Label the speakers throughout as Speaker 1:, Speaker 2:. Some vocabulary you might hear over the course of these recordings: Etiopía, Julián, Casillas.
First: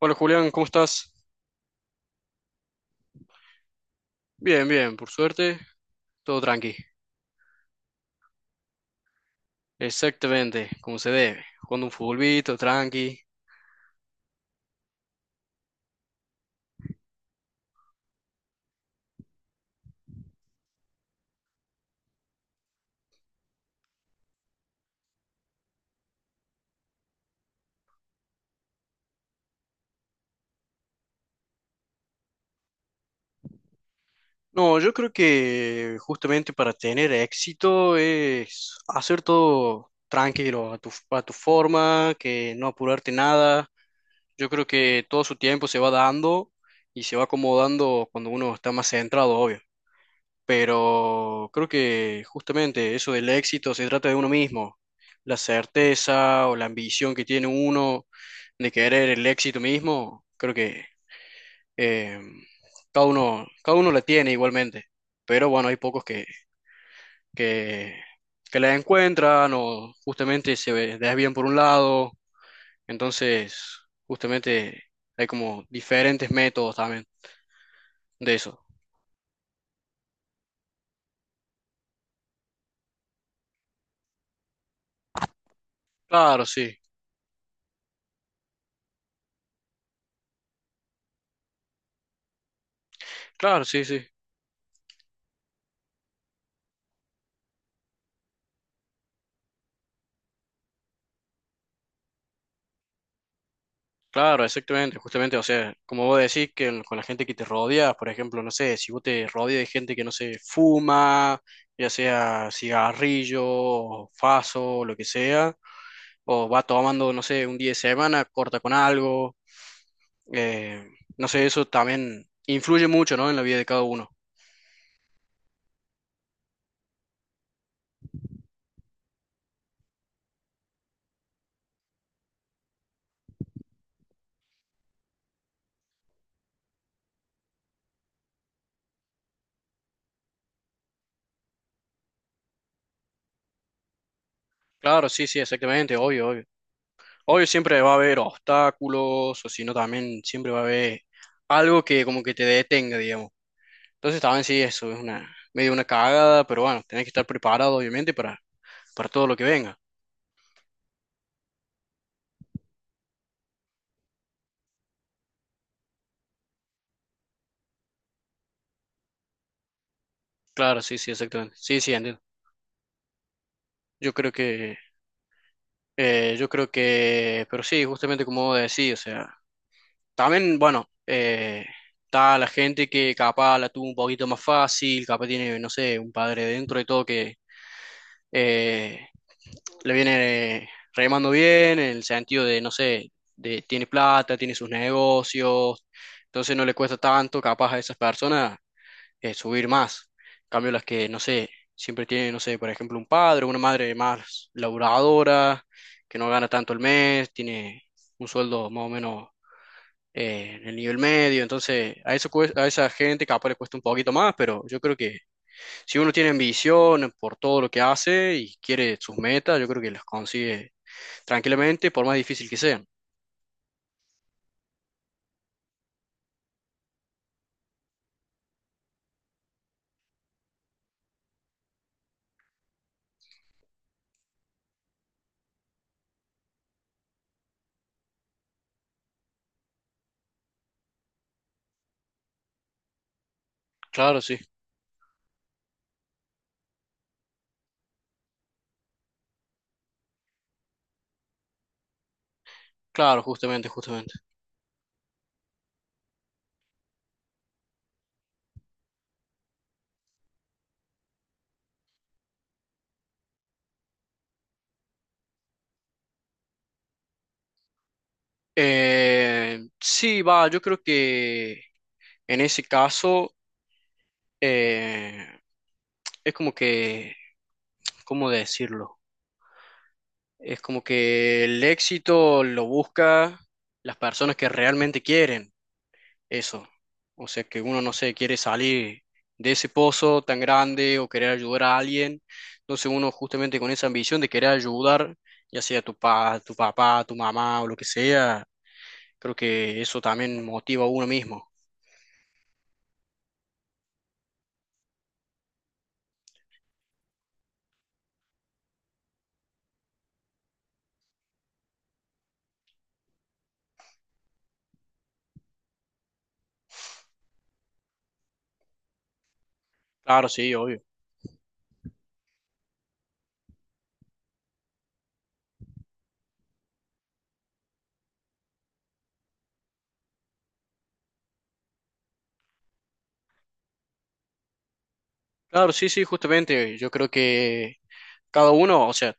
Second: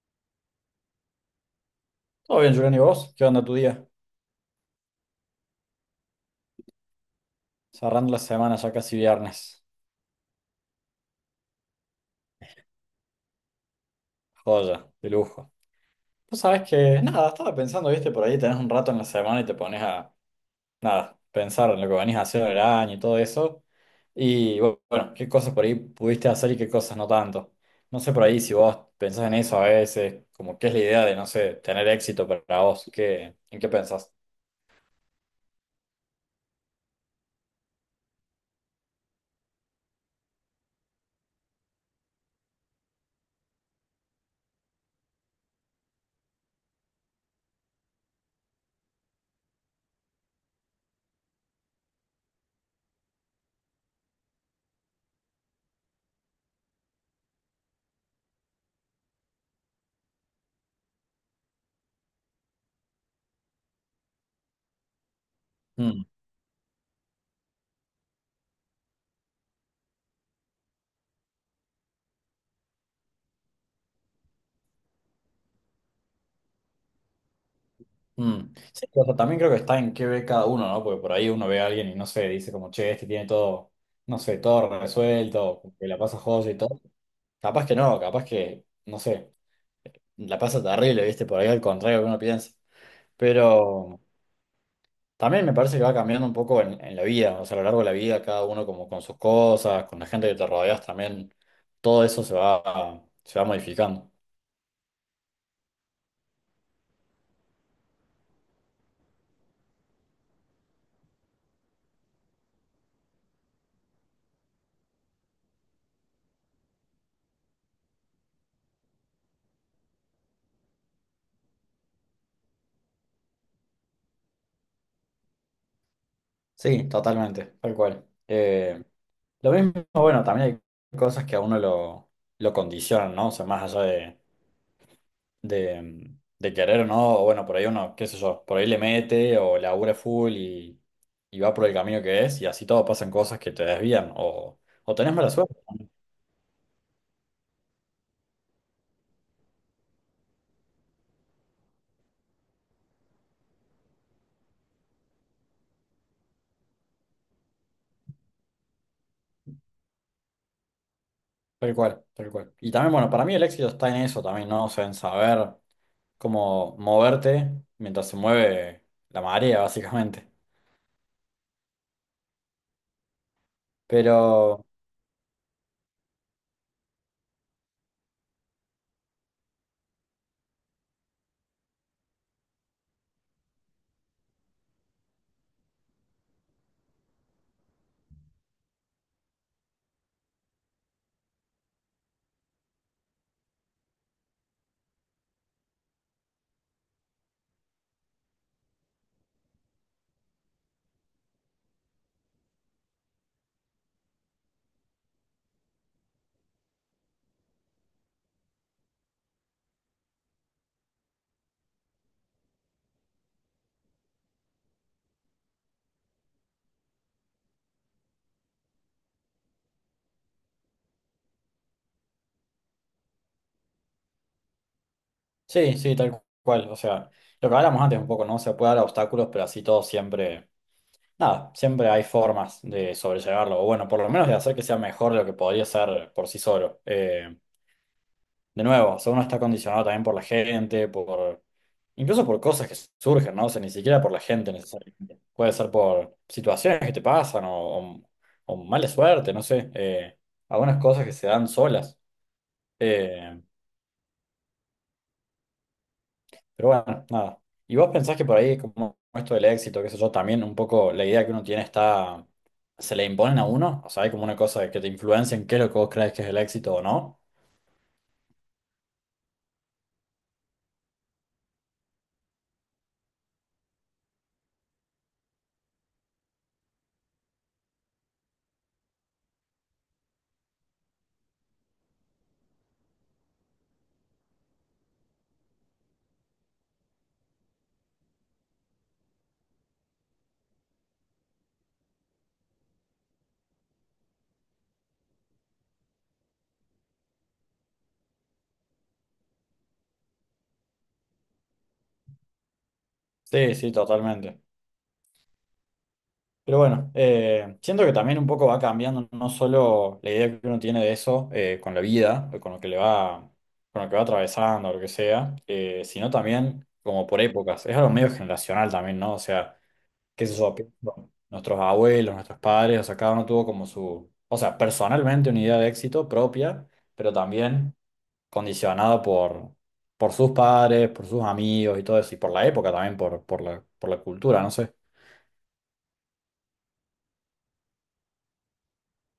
Speaker 1: Hola Julián, ¿cómo estás?
Speaker 2: Todo bien, Julián, ¿y vos? ¿Qué onda tu día?
Speaker 1: Bien, bien, por suerte, todo tranqui.
Speaker 2: Cerrando la semana, ya casi viernes.
Speaker 1: Exactamente, como se debe, jugando un futbolito, tranqui.
Speaker 2: Joya, de lujo. Vos sabés que, nada, estaba pensando, viste, por ahí tenés un rato en la semana y te pones a, nada, pensar en lo que venís a hacer el año y todo eso. Y bueno, qué cosas por ahí pudiste hacer y qué cosas no tanto. No sé, por ahí si vos pensás en eso a veces, como qué es la idea de, no sé, tener éxito para vos, ¿qué, en qué pensás?
Speaker 1: No, yo creo que justamente para tener éxito es hacer todo tranquilo, a tu forma, que no apurarte nada. Yo creo que todo su tiempo se va dando y se va acomodando cuando uno está más centrado, obvio. Pero creo que justamente eso del éxito se trata de uno mismo, la certeza o la ambición que tiene uno de querer el éxito mismo, creo que eh, cada uno la tiene igualmente, pero bueno, hay pocos
Speaker 2: Hmm.
Speaker 1: que, que la encuentran o justamente desvían por un lado, entonces justamente hay como diferentes métodos también de
Speaker 2: Mm.
Speaker 1: eso.
Speaker 2: Sí, o sea, también creo que está en qué ve cada uno, ¿no? Porque por ahí uno ve a alguien y no sé, dice como, che, este tiene todo, no sé, todo resuelto, que la pasa
Speaker 1: Claro,
Speaker 2: joya y
Speaker 1: sí,
Speaker 2: todo. Capaz que, no sé, la pasa terrible, ¿viste? Por ahí al contrario que uno piensa.
Speaker 1: claro, sí,
Speaker 2: Pero
Speaker 1: sí.
Speaker 2: también me parece que va cambiando un poco en la vida, o sea, a lo largo de la vida, cada uno como con sus cosas, con la gente que te rodeas también, todo eso se va modificando.
Speaker 1: Claro, exactamente, justamente, o sea, como vos decís, que con la gente que te rodea, por ejemplo, no sé, si vos te rodeas de gente que no se fuma, ya sea cigarrillo, o faso, o lo que sea, o va tomando, no sé, un día de semana, corta con algo, eh, no sé, eso también influye mucho, ¿no? En la vida de cada uno.
Speaker 2: Sí, totalmente, tal cual. Lo mismo, bueno, también hay cosas que a uno lo condicionan, ¿no? O sea, más allá de querer o no, o bueno, por ahí uno, qué sé yo, por ahí le mete o labura full y va por el camino que es, y así todo pasan cosas que te desvían o
Speaker 1: Claro,
Speaker 2: tenés
Speaker 1: sí,
Speaker 2: mala
Speaker 1: sí,
Speaker 2: suerte.
Speaker 1: exactamente, obvio, obvio. Obvio siempre va a haber obstáculos, o si no, también siempre va a haber algo que como que te detenga, digamos. Entonces también sí, eso es una medio una cagada, pero bueno, tenés que estar preparado obviamente para todo lo que venga.
Speaker 2: Tal cual, tal cual. Y también, bueno, para mí el éxito está en eso también, ¿no? O sea, en saber cómo moverte mientras se mueve la marea, básicamente.
Speaker 1: Claro, sí, sí, exactamente. Sí, sí, entiendo. Yo creo
Speaker 2: Pero.
Speaker 1: que, yo creo que, pero sí, justamente como decía, o sea, también, bueno, está la gente que capaz la tuvo un poquito más fácil, capaz tiene, no sé, un padre dentro y todo que, eh, le viene remando bien en el sentido de, no sé, de tiene plata, tiene sus negocios, entonces no le cuesta tanto capaz a esas personas subir más. En cambio, las que, no sé, siempre tienen, no sé, por ejemplo, un padre, una madre más laburadora, que no gana tanto el mes, tiene un sueldo más o menos en el nivel medio, entonces a esa gente capaz le cuesta un poquito más, pero yo creo que si uno tiene ambición por todo lo que hace y quiere sus metas, yo creo que las consigue tranquilamente, por más difícil que sean.
Speaker 2: Sí, sí, tal cual. O sea, lo que hablamos antes un poco, ¿no? Se puede dar obstáculos, pero así todo siempre, nada, siempre hay formas de sobrellevarlo, o bueno, por lo menos de hacer que sea mejor de lo que podría ser por sí solo. De nuevo, o sea, uno está condicionado también por la gente, por, incluso por cosas que surgen, ¿no? O sea, ni siquiera por la
Speaker 1: Claro, sí,
Speaker 2: gente necesariamente. Puede ser por situaciones que te pasan o mala suerte, no sé, algunas cosas que se dan solas.
Speaker 1: claro,
Speaker 2: Eh,
Speaker 1: justamente, justamente.
Speaker 2: Pero bueno, nada. ¿Y vos pensás que por ahí, como esto del éxito, qué sé yo, también un poco la idea que uno tiene está, se le imponen a uno? O sea, hay como una cosa de que te influencia en qué es lo que vos crees que es el éxito o no.
Speaker 1: Sí, va, yo creo que en ese caso eh, es como que, ¿cómo decirlo? Es como que el éxito lo busca las personas que realmente quieren eso. O sea, que uno no sé, quiere salir de ese pozo tan grande o querer ayudar a alguien. Entonces uno justamente con esa ambición de querer ayudar, ya sea tu papá, tu mamá o lo que sea, creo que eso también motiva a uno mismo.
Speaker 2: Sí, sí, totalmente. Pero bueno, siento que también un poco va cambiando no solo la idea que uno tiene de eso, con la vida, o con lo que le va, con lo que va atravesando, o lo que sea, sino también como por épocas. Es algo medio generacional también, ¿no? O sea. Que
Speaker 1: Claro,
Speaker 2: se
Speaker 1: sí,
Speaker 2: eso?
Speaker 1: obvio.
Speaker 2: Pienso, nuestros abuelos, nuestros padres, o sea, cada uno tuvo como su, o sea, personalmente una idea de éxito propia, pero también condicionada por sus padres, por sus amigos y todo eso, y por la época también, por la cultura, no sé.
Speaker 1: Claro, sí, sí, justamente. Yo creo que cada uno, o sea,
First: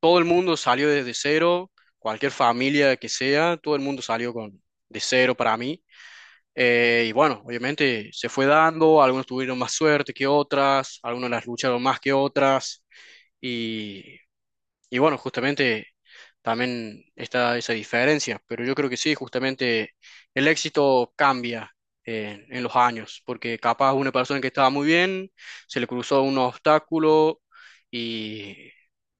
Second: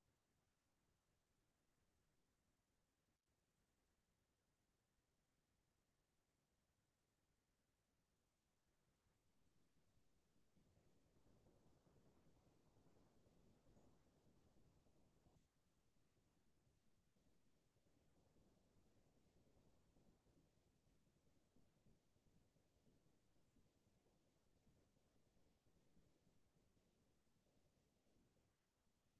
Speaker 1: todo el mundo salió desde cero, cualquier familia que sea, todo el mundo salió con de cero para mí. Y bueno, obviamente se fue dando, algunos tuvieron más suerte que otras, algunos las lucharon más que otras. y y bueno, justamente también está esa diferencia, pero yo creo que sí, justamente el éxito cambia en los años, porque capaz una persona que estaba muy bien, se le cruzó un obstáculo y,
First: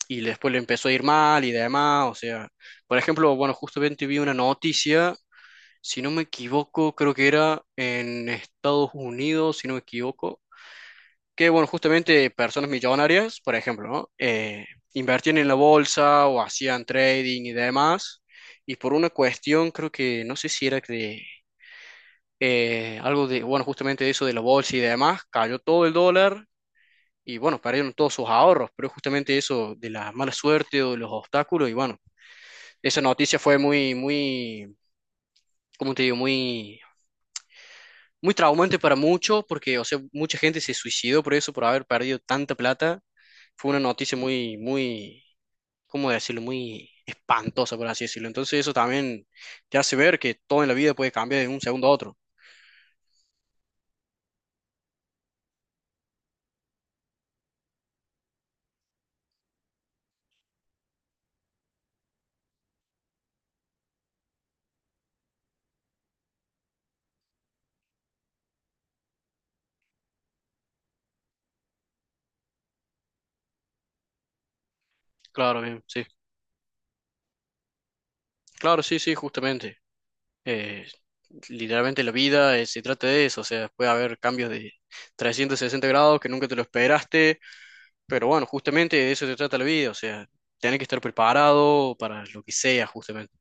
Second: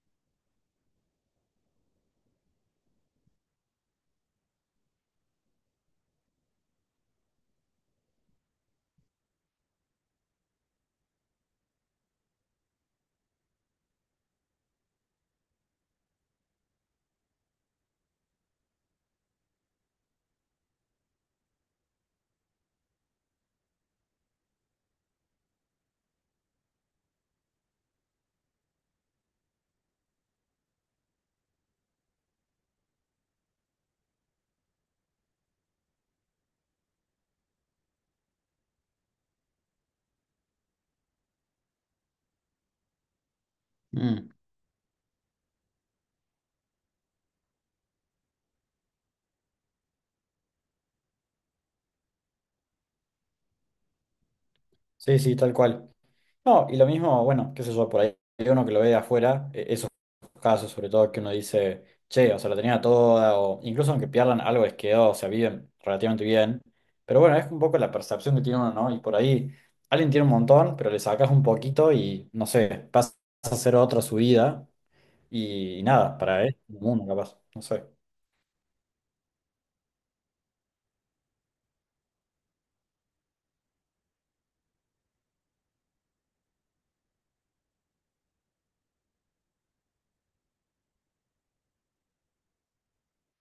Speaker 1: y después le empezó a ir mal y demás, o sea, por ejemplo, bueno, justamente vi una noticia, si no me equivoco, creo que era en Estados Unidos, si no me equivoco que, bueno, justamente personas millonarias, por ejemplo, ¿no? Invertían en la bolsa o hacían trading y demás, y por una cuestión, creo que, no sé si era de algo de, bueno, justamente eso de la bolsa y demás, cayó todo el dólar y, bueno, perdieron todos sus ahorros, pero justamente eso de la mala suerte o de los obstáculos, y bueno, esa noticia fue muy, muy, ¿cómo te digo? Muy muy traumante para muchos, porque, o sea, mucha gente se suicidó por eso, por haber perdido tanta plata. Fue una noticia
Speaker 2: Mm.
Speaker 1: muy, muy, ¿cómo decirlo? Muy espantosa, por así decirlo. Entonces eso también te hace ver que todo en la vida puede cambiar de un segundo a otro.
Speaker 2: Sí, sí, tal cual. No, y lo mismo, bueno, qué sé yo, por ahí hay uno que lo ve de afuera, esos casos sobre todo que uno dice, che, o sea, la tenía toda, o incluso aunque pierdan algo les quedó, o sea, viven relativamente bien. Pero bueno, es un poco la percepción que tiene uno, ¿no? Y por ahí alguien tiene un montón, pero le sacas un poquito y, no sé, pasa a ser otra su vida
Speaker 1: Claro,
Speaker 2: y,
Speaker 1: bien, sí.
Speaker 2: nada, para él, uno capaz, no sé.
Speaker 1: Claro, sí, sí, justamente. Eh, literalmente la vida se trata de eso, o sea, puede haber cambios de 360 grados que nunca te lo esperaste, pero bueno, justamente de eso se trata la vida, o sea, tenés que estar preparado para lo que sea, justamente.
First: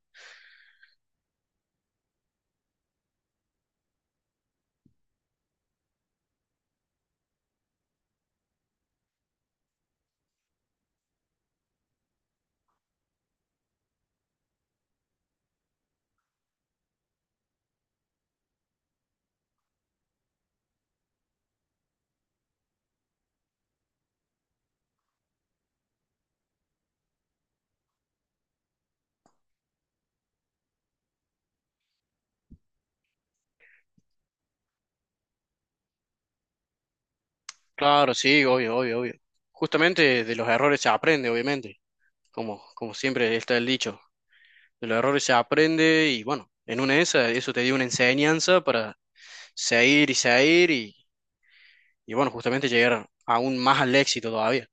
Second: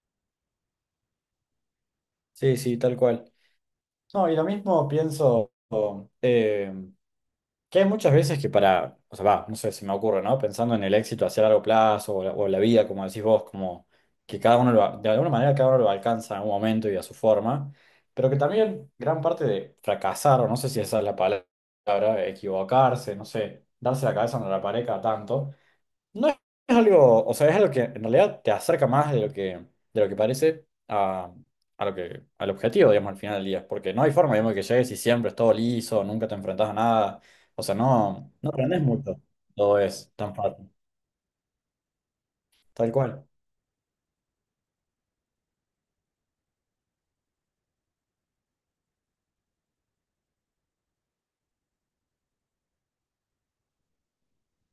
Speaker 2: Sí, sí, tal cual. No, y lo mismo pienso, eh, que hay muchas veces que para, o sea, va, no sé, se me ocurre, ¿no? Pensando en el éxito hacia largo plazo o la vida, como decís vos, como que cada uno lo, de alguna manera cada uno lo alcanza en un momento y a su forma, pero que también gran parte de fracasar, o no sé si esa es la palabra, equivocarse, no sé, darse la cabeza en la pared cada tanto, no es algo, o sea, es algo que en realidad te acerca más de lo que parece a lo que, al objetivo, digamos, al final del día. Porque no hay forma, digamos, que llegues y siempre es todo liso, nunca te enfrentas a nada. O sea,
Speaker 1: Claro,
Speaker 2: no,
Speaker 1: sí,
Speaker 2: no
Speaker 1: obvio,
Speaker 2: aprendes
Speaker 1: obvio, obvio.
Speaker 2: mucho. Todo es
Speaker 1: Justamente
Speaker 2: tan
Speaker 1: de los
Speaker 2: fácil.
Speaker 1: errores se aprende, obviamente, como,
Speaker 2: Tal
Speaker 1: como
Speaker 2: cual.
Speaker 1: siempre está el dicho. De los errores se aprende y bueno, en una de esas, eso te dio una enseñanza para seguir y seguir y bueno, justamente llegar aún más al éxito todavía.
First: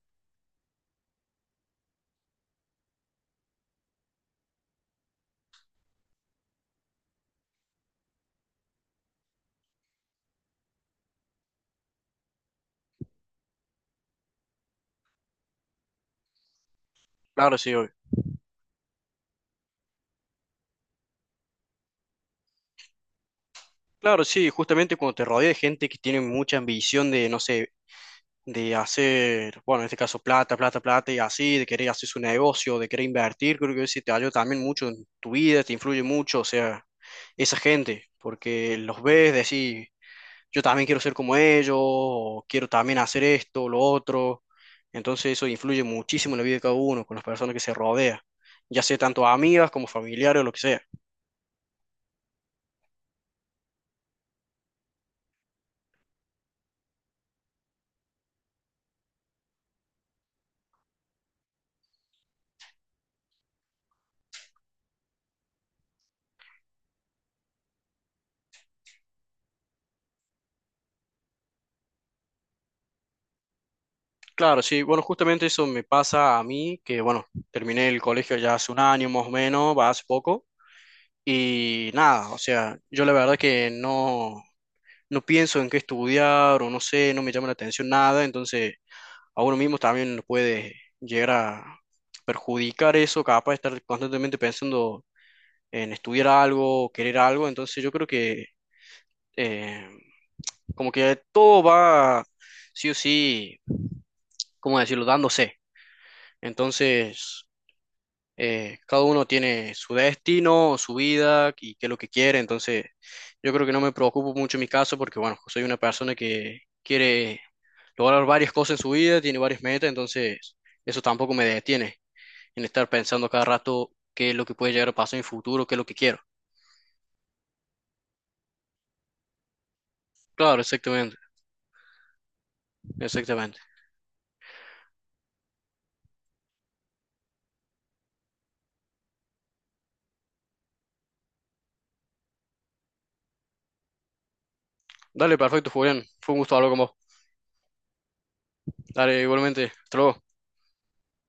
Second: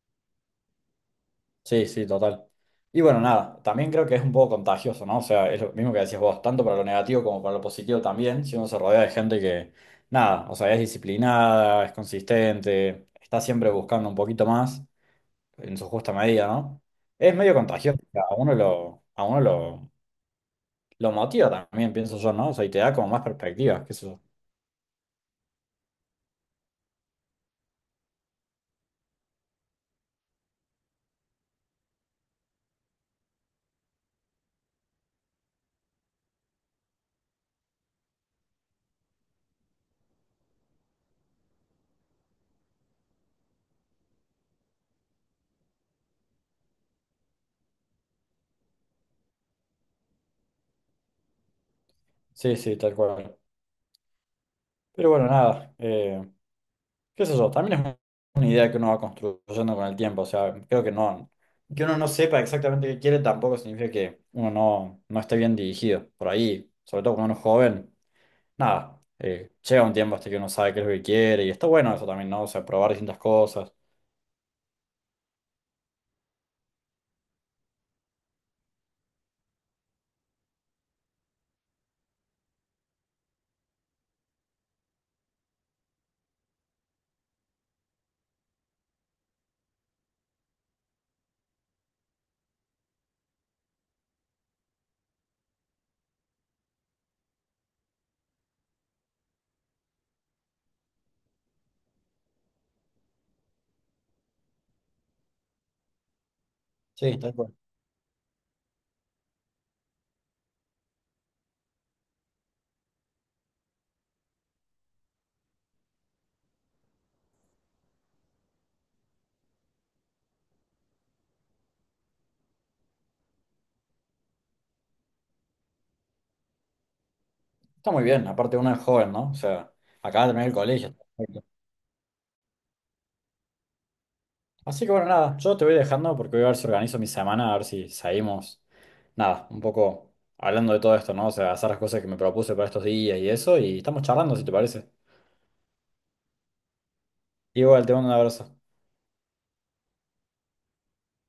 Speaker 2: Sí, sí, total. Y bueno, nada, también creo que es un poco contagioso, ¿no? O sea, es lo mismo que decías vos, tanto para lo negativo como para lo positivo también, si uno se rodea de gente que, nada, o sea, es disciplinada, es consistente, está siempre buscando un poquito más, en su justa medida, ¿no? Es medio
Speaker 1: Claro, sí, obvio.
Speaker 2: contagioso, o sea, lo motiva también, pienso yo, ¿no? O sea, y te da como más perspectivas, qué sé yo.
Speaker 1: Claro, sí, justamente cuando te rodea de gente que tiene mucha ambición de, no sé, de hacer, bueno, en este caso plata, plata, plata y así, de querer hacer su negocio, de querer invertir, creo que eso te ayuda también mucho en tu vida, te influye mucho, o sea, esa gente, porque los ves, decís, yo también quiero ser como ellos, o quiero también hacer esto, lo otro, entonces eso influye muchísimo en la vida de cada uno, con las personas que se rodea. Ya sea tanto amigas como familiares o lo que sea.
Speaker 2: Sí, sí, tal cual. Pero bueno, nada, qué sé yo, también es una idea que uno va construyendo con el tiempo, o sea, creo que no, que uno no sepa exactamente qué quiere tampoco significa que uno no, no esté bien dirigido. Por ahí, sobre todo cuando uno es joven, nada, llega un tiempo hasta que uno sabe qué es lo que quiere y está bueno eso también, ¿no? O sea, probar distintas cosas.
Speaker 1: Claro, sí, bueno, justamente eso me pasa a mí, que bueno, terminé el colegio ya hace 1 año más o menos, va hace poco, y nada, o sea, yo la verdad que no, no pienso en qué estudiar o no sé, no me llama la atención nada, entonces a uno mismo también nos puede llegar a perjudicar eso, capaz de estar constantemente pensando en estudiar algo, querer algo, entonces yo creo que eh, como que todo va sí o sí, ¿cómo decirlo?, dándose.
Speaker 2: Sí, tal
Speaker 1: Entonces...
Speaker 2: cual.
Speaker 1: cada uno tiene su destino, su vida y qué es lo que quiere, entonces yo creo que no me preocupo mucho en mi caso porque, bueno, soy una persona que quiere lograr varias cosas en su vida, tiene varias metas, entonces eso tampoco me detiene en estar pensando cada rato qué es lo que puede llegar a pasar en el futuro, qué es lo que quiero.
Speaker 2: Está muy bien, aparte uno es joven, ¿no? O sea, acaba de terminar el
Speaker 1: Claro,
Speaker 2: colegio.
Speaker 1: exactamente,
Speaker 2: Perfecto.
Speaker 1: exactamente.
Speaker 2: Así que bueno, nada, yo te voy dejando porque voy a ver si organizo mi semana, a ver si salimos, nada, un poco hablando de todo esto, ¿no? O sea, hacer las cosas que me propuse para estos días y eso, y estamos charlando, si te parece.
Speaker 1: Dale, perfecto, Julián. Fue un gusto hablar con vos.
Speaker 2: Igual, te mando un abrazo.
Speaker 1: Dale, igualmente. Hasta luego.